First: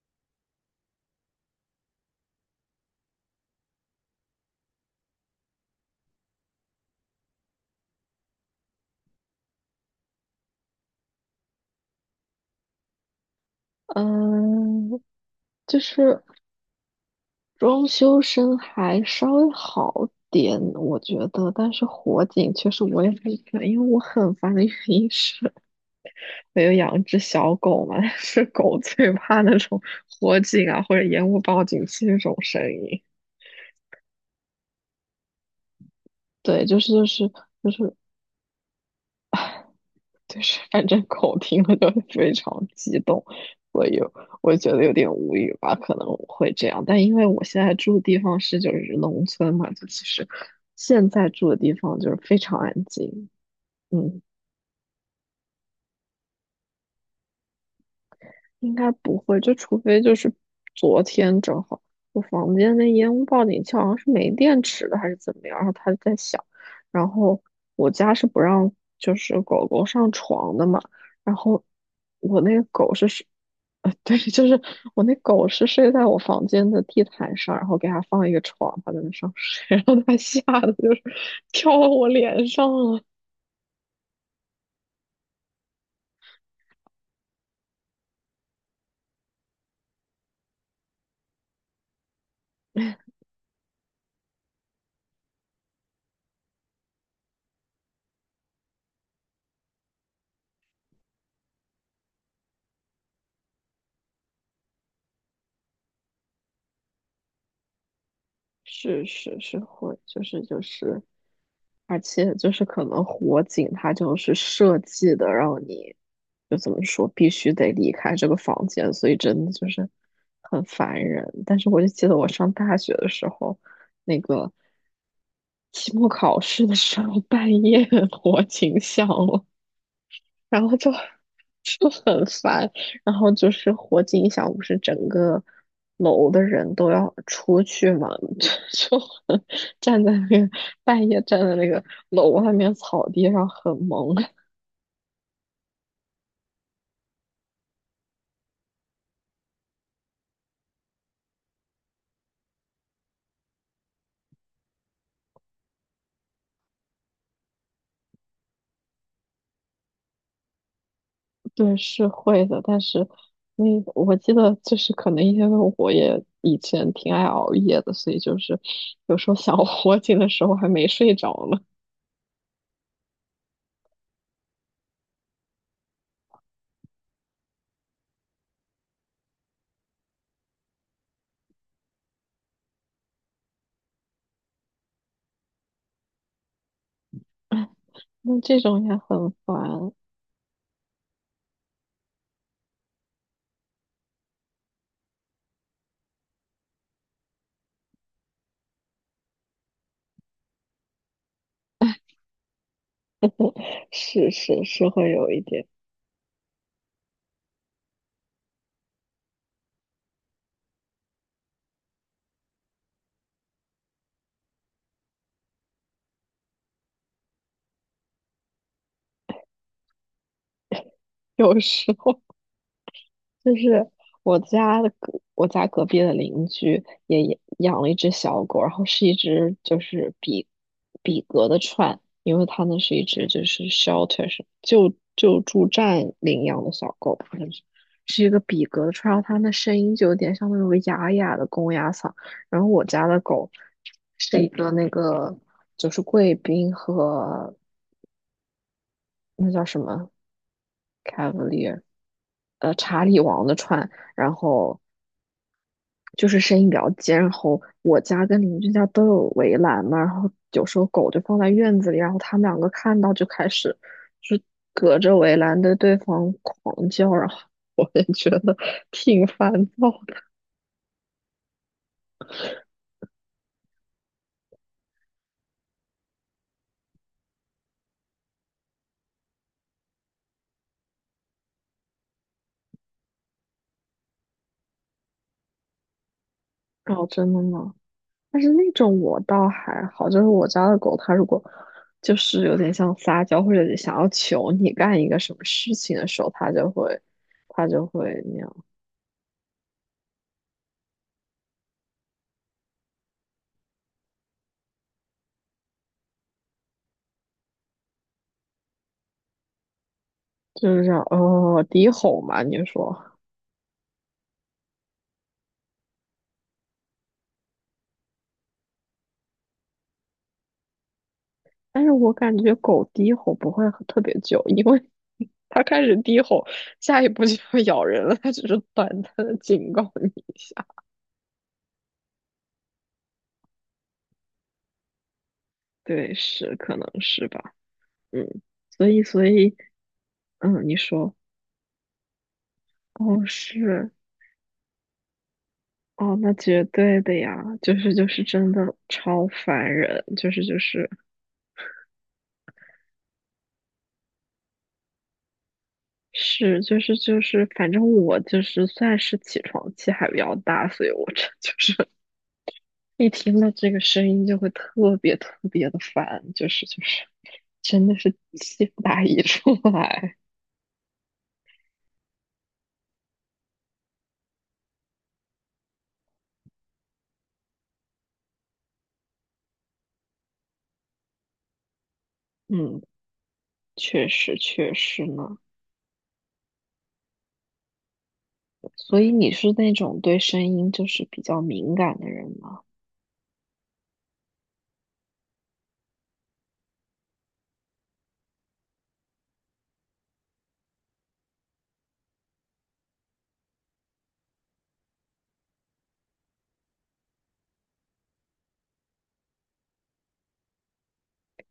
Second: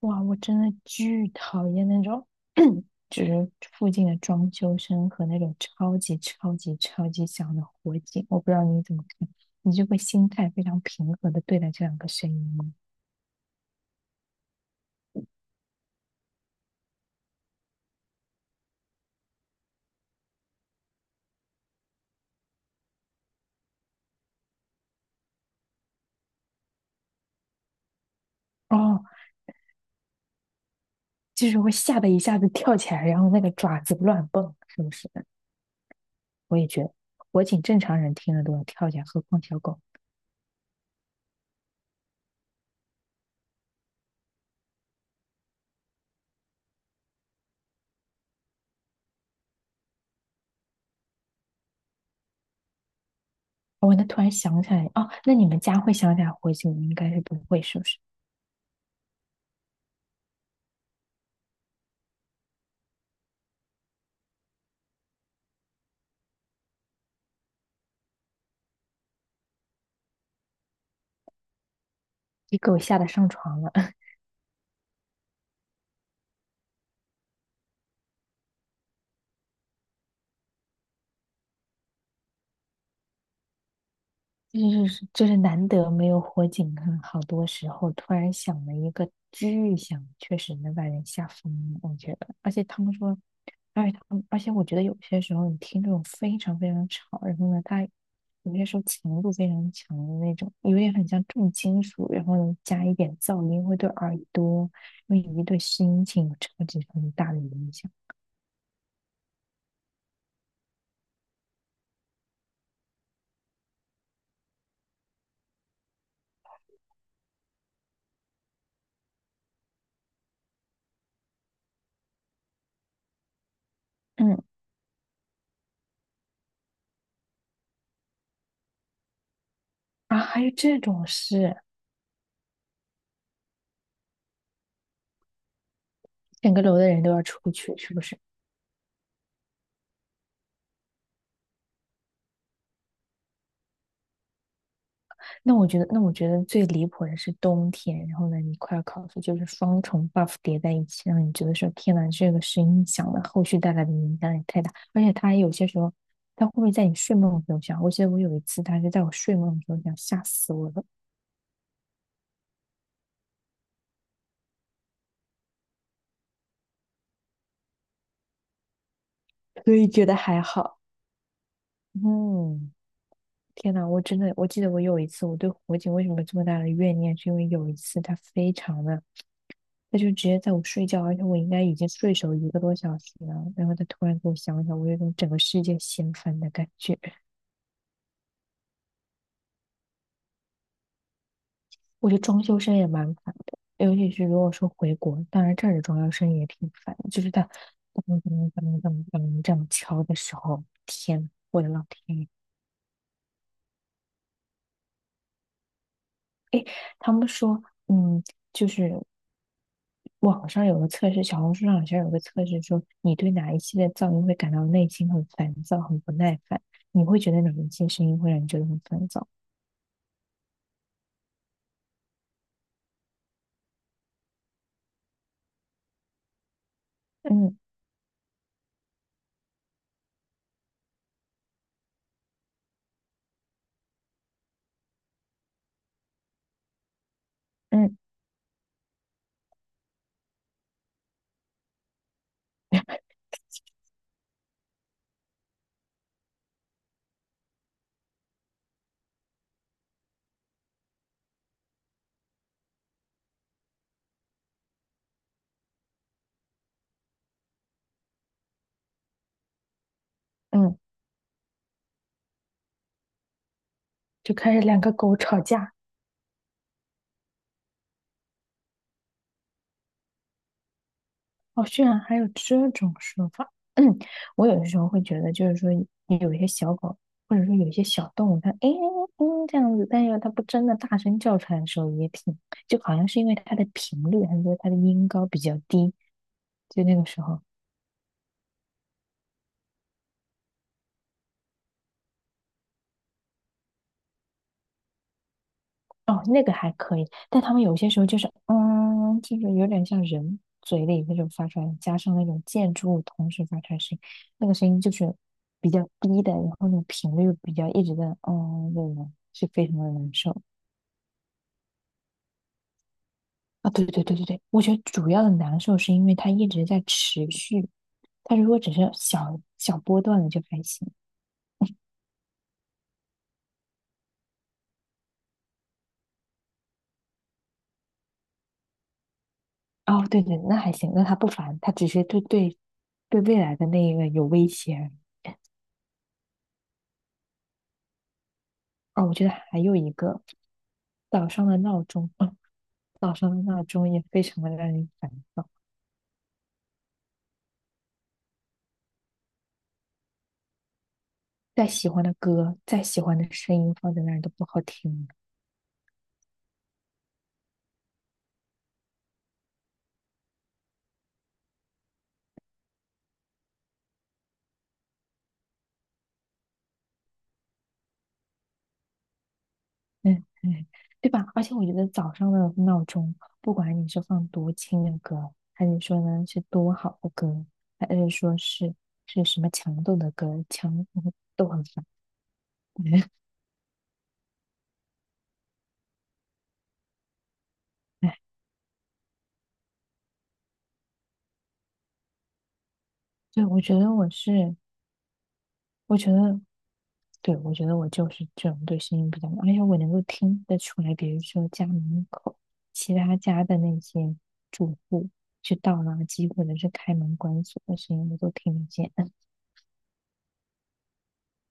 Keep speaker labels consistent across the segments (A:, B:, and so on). A: 哇，我真的巨讨厌那种，就是附近的装修声和那种超级超级超级响的火警。我不知道你怎么看，你就会心态非常平和的对待这两个声音吗？
B: 嗯，就是装修声还稍微好点，我觉得，但是火警确实我也很烦，因为我很烦的原因是，我有养一只小狗嘛，但是狗
A: 哦，
B: 最怕那种火警啊或者烟雾
A: 就是
B: 报
A: 会
B: 警
A: 吓
B: 器
A: 得
B: 这
A: 一
B: 种
A: 下子
B: 声
A: 跳起
B: 音。
A: 来，然后那个爪子乱蹦，是不是？我
B: 对，
A: 也觉得火警
B: 就
A: 正
B: 是
A: 常人听了都要跳起来，何况小狗。
B: 就是反正口听了都非常激动，所以我觉得有点无语吧，可能我会这样。但因为我现在住的地方就是农村嘛，就其实现在住的地方就是非常安静，
A: 哦，那突
B: 嗯。
A: 然想起来，哦，那你们家会想起来火警，应该是不会，是不是？
B: 应该不会，就除非就是昨天正好我房间那烟雾报警器好像是没电池了还是怎么样，然后它在响，然后我家是不让就是狗狗上床的嘛，然后我那
A: 给
B: 个
A: 狗
B: 狗
A: 吓
B: 是
A: 得
B: 睡，
A: 上床了。
B: 对，就是我那狗是睡在我房间的地毯上，然后给它放一个床，它在那上睡，然后它吓得就是 跳到我脸上了，
A: 就是难得没有火警啊，很好多时候突然响了一个巨响，确实能把人吓疯，我觉得。而且他们说，而且我觉得有些时候你听这种非常非常吵，然后呢，它有些时候强度非常强的那种，有点很像重金属，然后呢加一点噪音，会对耳朵，因为你对心情有超级超级大的影响。
B: 是是是会，就是。而且就是可能火警它就是设计的，让你就怎么说，必须得离开这个房间，所以真的就是很烦人。但是我就记得我上大学的时候，那
A: 嗯，
B: 个期末考试的时候，半夜 火警响了，
A: 啊，还有
B: 然后
A: 这
B: 就
A: 种事，
B: 就很烦，然后就是火警一响，不是整个楼的
A: 整个
B: 人
A: 楼的
B: 都
A: 人都
B: 要
A: 要出
B: 出
A: 去，
B: 去
A: 是不
B: 嘛，
A: 是？
B: 就很站在那个半夜站在那个楼外面草地上很萌，
A: 那我觉得最离谱的是冬天，然后呢，你快要考试，就是双重 buff 叠在一起，让你觉得说，天呐，这个声音响了，后续带来的影响也太大。而且它有些时候，他会不会在你睡梦的时候响？我记得我有一次，他是在我睡梦的时候响，吓死我了。
B: 对，是会的，但是那我记得就是可能因为我也以前挺爱熬夜的，所以就是有时候想
A: 所以
B: 火
A: 觉得
B: 警的
A: 还
B: 时候还
A: 好。
B: 没睡着呢，
A: 嗯，天呐，我真的，我记得我有一次，我对火警为什么这么大的怨念，是因为有一次他非常的。他就直接在我睡觉，而且我应该已经睡熟一个多小时了，然后他突然给我想想，我有种整个世界掀翻的感觉。
B: 那这种也很烦，
A: 我觉得装修声也蛮烦的，尤其是如果说回国，当然这儿的装修声也挺烦的，就是他噔噔噔噔噔这样敲的时候，天，我的老天爷！
B: 是是是会有一点，
A: 诶，他们说，嗯，就是网上有个测试，小红书上好像有个测试说，你对哪一系列噪音会感到内心很烦躁、很不耐烦？你会觉得哪一些声音会让你觉得很烦躁？
B: 有时候。就是我家隔壁的邻居也
A: 嗯
B: 养了一只小狗，然后是一只就是比格的串，因为它那是一只就是 shelter 是救助站领养的小狗，好像是
A: 嗯
B: 是一个比格的串，然后它那声音就有点像那种哑哑的公鸭嗓。然后我家的狗是一个那个就是贵宾和那叫什么 Cavalier，查理王的串。然后就是声音比较尖，然后我家跟邻居家都有围栏嘛，然后有
A: 嗯，
B: 时候狗就放在院子里，然后他们两个看到就开始
A: 就
B: 就是
A: 开始两个
B: 隔着
A: 狗
B: 围
A: 吵
B: 栏
A: 架。
B: 对对方狂叫，然后 我也觉得挺烦躁的。
A: 哦，居然还有这种说法。嗯，我有的时候会觉得，就是说有一些小狗，或者说有一些小动物，它诶嗯这样子，但是它不真的大声叫出来的时候，也挺，就好像是因为它的频率还是说它的音高比较低，就那个
B: 哦，
A: 时
B: 真的
A: 候。
B: 吗？但是那种我倒还好，就是我家的狗，它如果就是有点像撒娇或者想要求你干一个什么事情的时
A: 哦，
B: 候，
A: 那
B: 它
A: 个
B: 就
A: 还可
B: 会
A: 以，但他们
B: 它
A: 有
B: 就
A: 些时候就
B: 会
A: 是，
B: 那样，
A: 嗯，就是有点像人嘴里那种发出来，加上那种建筑物同时发出来的声音，那个声音就是比较低的，然后那种频率比较一直在，嗯，那种是非常的难受
B: 就是这样哦低吼嘛，你说。
A: 啊。对对对对对，我觉得主要的难受是因为它一直在持续，它如果只是小小波段的就还行。
B: 但是我感觉狗低吼不会很特别久，因为 它开始低吼，下一步就要咬人了。它只是短暂的警告
A: 哦，
B: 你
A: 对
B: 一
A: 对，那
B: 下。
A: 还行，那它不烦，它只是对未来的那个有威胁而已
B: 对，是，可能是吧。嗯，所以，
A: 哦，我觉
B: 所
A: 得
B: 以，
A: 还有一个。
B: 嗯，你说，
A: 早上的闹钟，嗯，早
B: 哦，
A: 上的闹
B: 是，
A: 钟也非常的让人烦躁。
B: 哦，那绝对的呀，就是真的超烦人，就是就是
A: 再喜欢的歌，再喜欢的声音放在那儿都不好听，
B: 是就是就是，反正我就是算是起床气还比较大，所以我这就是一听到这个声音就会特别特别的烦，真的是气不打一处来。
A: 嗯嗯，对吧？而且我觉得早上的闹钟，不管你是放多轻的歌，还是说呢是多好的歌，还是说是什么强度的歌，强都很烦。
B: 嗯，确实确实呢。
A: 哎，
B: 所以你是那种对声音就是比较敏感的人吗？
A: 对，我觉得我是我觉得，对，我觉得我就是这种对声音比较敏感，而且我能够听得出来，比如说家门口其他家的那些住户去倒垃圾或者是开门关锁的声音，我都听得见。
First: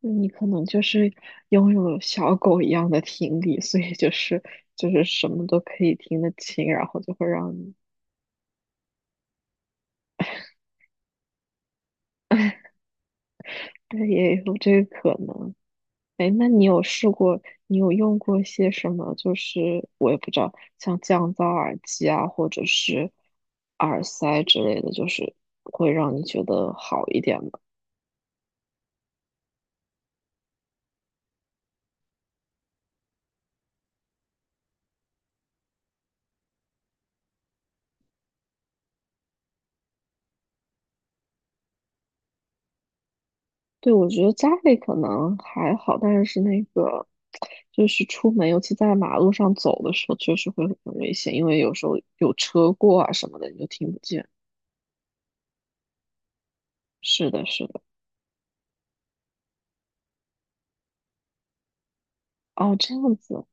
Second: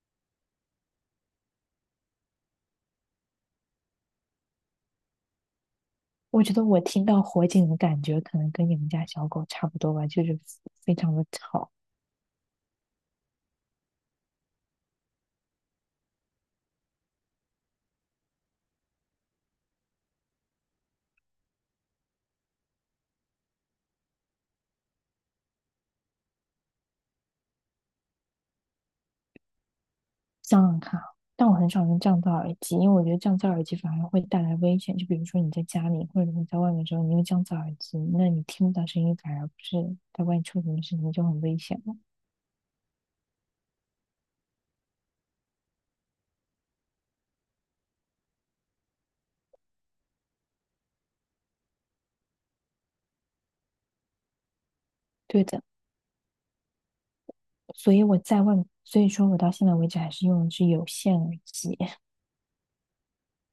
B: 那你可能就是拥有了小狗一样的听力，所以就是什么都可以听得
A: 我觉得
B: 清，
A: 我
B: 然后
A: 听
B: 就
A: 到
B: 会
A: 火
B: 让
A: 警
B: 你，
A: 的感觉，可能跟你们家小狗差不多吧，就是非常的吵。
B: 对，也有这个可能。哎，那你有试过，你有用过一些什么？就是我也不知道，像降噪耳机啊，或者是耳塞之类的，就是会让你觉得好一点吗？
A: 想想看啊但我很少用降噪耳机，因为我觉得降噪耳机反而会带来危险。就比如说你在家里或者你在外面的时候，你用降噪耳机，那你听不到声音，反而不是在外面出什么事情就很危险了。
B: 对，我觉得家里可能还好，但是那个就是出门，尤其在马路上走的时候，确实会很危险，因为有时候有车过啊什么的，你就听不见。
A: 对的，
B: 是的，是的。
A: 所以我在外，所以说我到现在为止还是用的是有线耳机。
B: 哦，这样子。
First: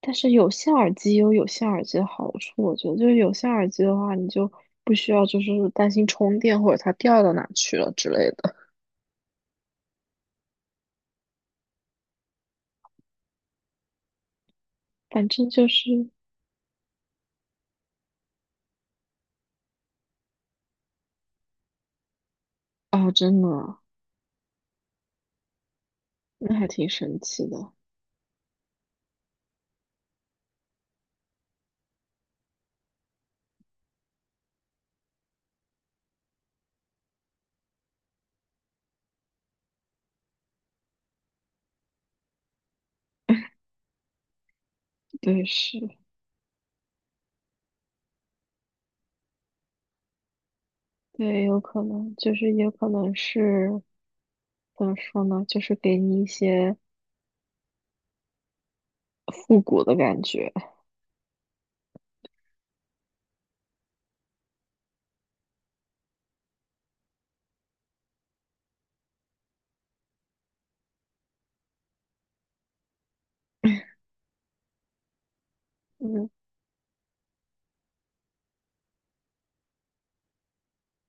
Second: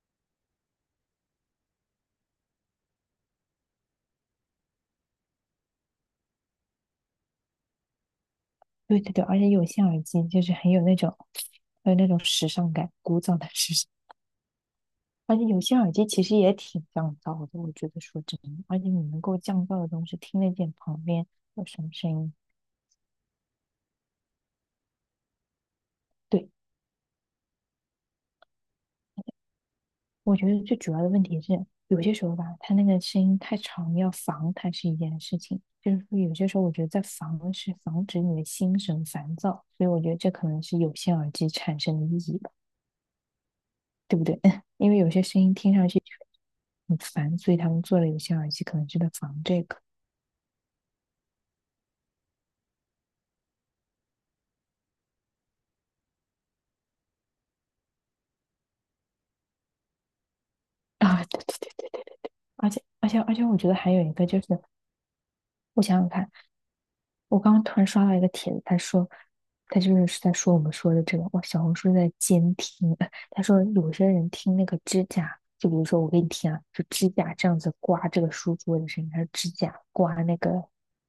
B: 但是有线耳机也有有线耳机的好处，我觉得就是有线耳机的话，你就不需要就是担心充电或者它掉到哪去了之类的。
A: 对对对，而且有线耳机就是很有那种，很有那种时尚感，古早的时尚。
B: 反
A: 而且
B: 正
A: 有
B: 就
A: 线耳机
B: 是
A: 其实也挺降噪的，我觉得说真的，而且你能够降噪的东西听得见旁边有什么声音。
B: 哦，真的啊，
A: 对，
B: 那还挺神奇的。
A: 我觉得最主要的问题是，有些时候吧，他那个声音太长，要防它是一件事情。就是说，有些时候我觉得在防是防止你的心神烦躁，所以我觉得这可能是有线耳机产生的意义吧，对不对？因为有些声
B: 对，
A: 音听
B: 是，
A: 上去很烦，所以他们做了有线耳机，可能就在防这个
B: 对，有可能就是也可能是怎么说呢，就是给你一些复古的感觉。
A: 啊。对对对对，而且，我觉得还有一个就是，我想想看。我刚刚突然刷到一个帖子，他说，他就是在说我们说的这个，哇，小红书在监听。他说有些人听那个指甲，就比如说我给你
B: 嗯，
A: 听啊，就指甲这样子刮这个书桌的声音，还是指甲刮那个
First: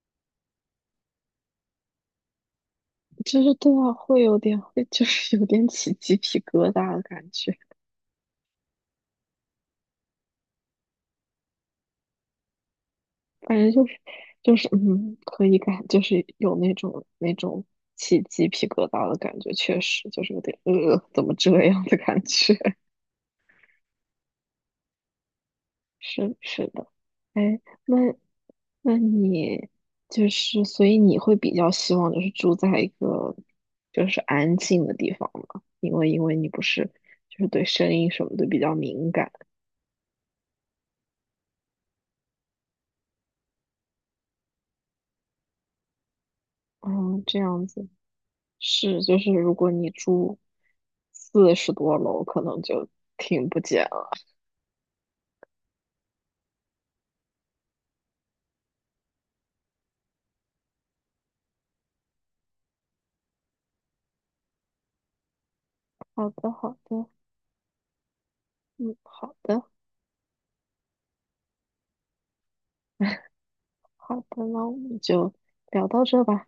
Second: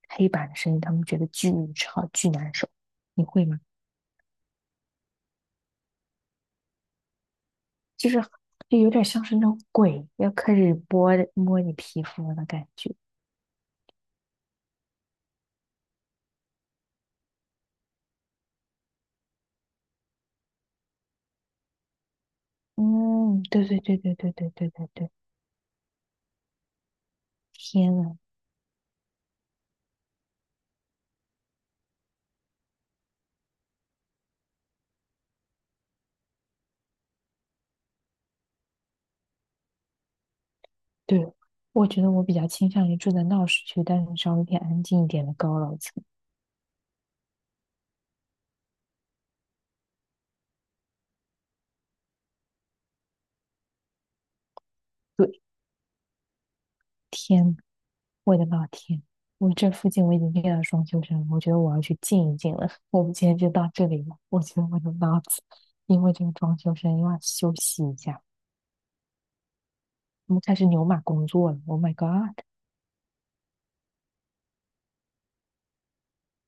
A: 黑板的声音，他们觉得巨吵巨难受。你
B: 就
A: 会
B: 是
A: 吗？
B: 对啊，会就是有点起鸡皮疙瘩的感觉。
A: 就是就有点像是那种鬼要开始摸摸你皮肤的感觉。
B: 反正就是可以感就是有那种起鸡皮疙瘩的感觉，确实就是有点怎么这样的感觉？
A: 嗯，对对对对对对对对对，
B: 是是的，哎，
A: 天
B: 那
A: 呐，
B: 那你就是，所以你会比较希望就是住在一个就是安静的地方吗？因为你不是就是对声音什么的比较敏感，
A: 对，我觉得我比较倾向于住在闹市区，但是稍微偏安静一点的高楼层。
B: 嗯，这样子是就是如果你住40多楼，可能就听不见。
A: 对，天，我的老天，我这附近我已经遇到双休生了，我觉得我要去静一静了。我们今天就到这里了，我觉得我的脑子因为这
B: 好
A: 个
B: 的，
A: 装
B: 好
A: 修声
B: 的，
A: 又要休息一下，
B: 嗯，好的，
A: 我们开始牛马工作了。Oh my god！
B: 好的，那我们就聊到这吧。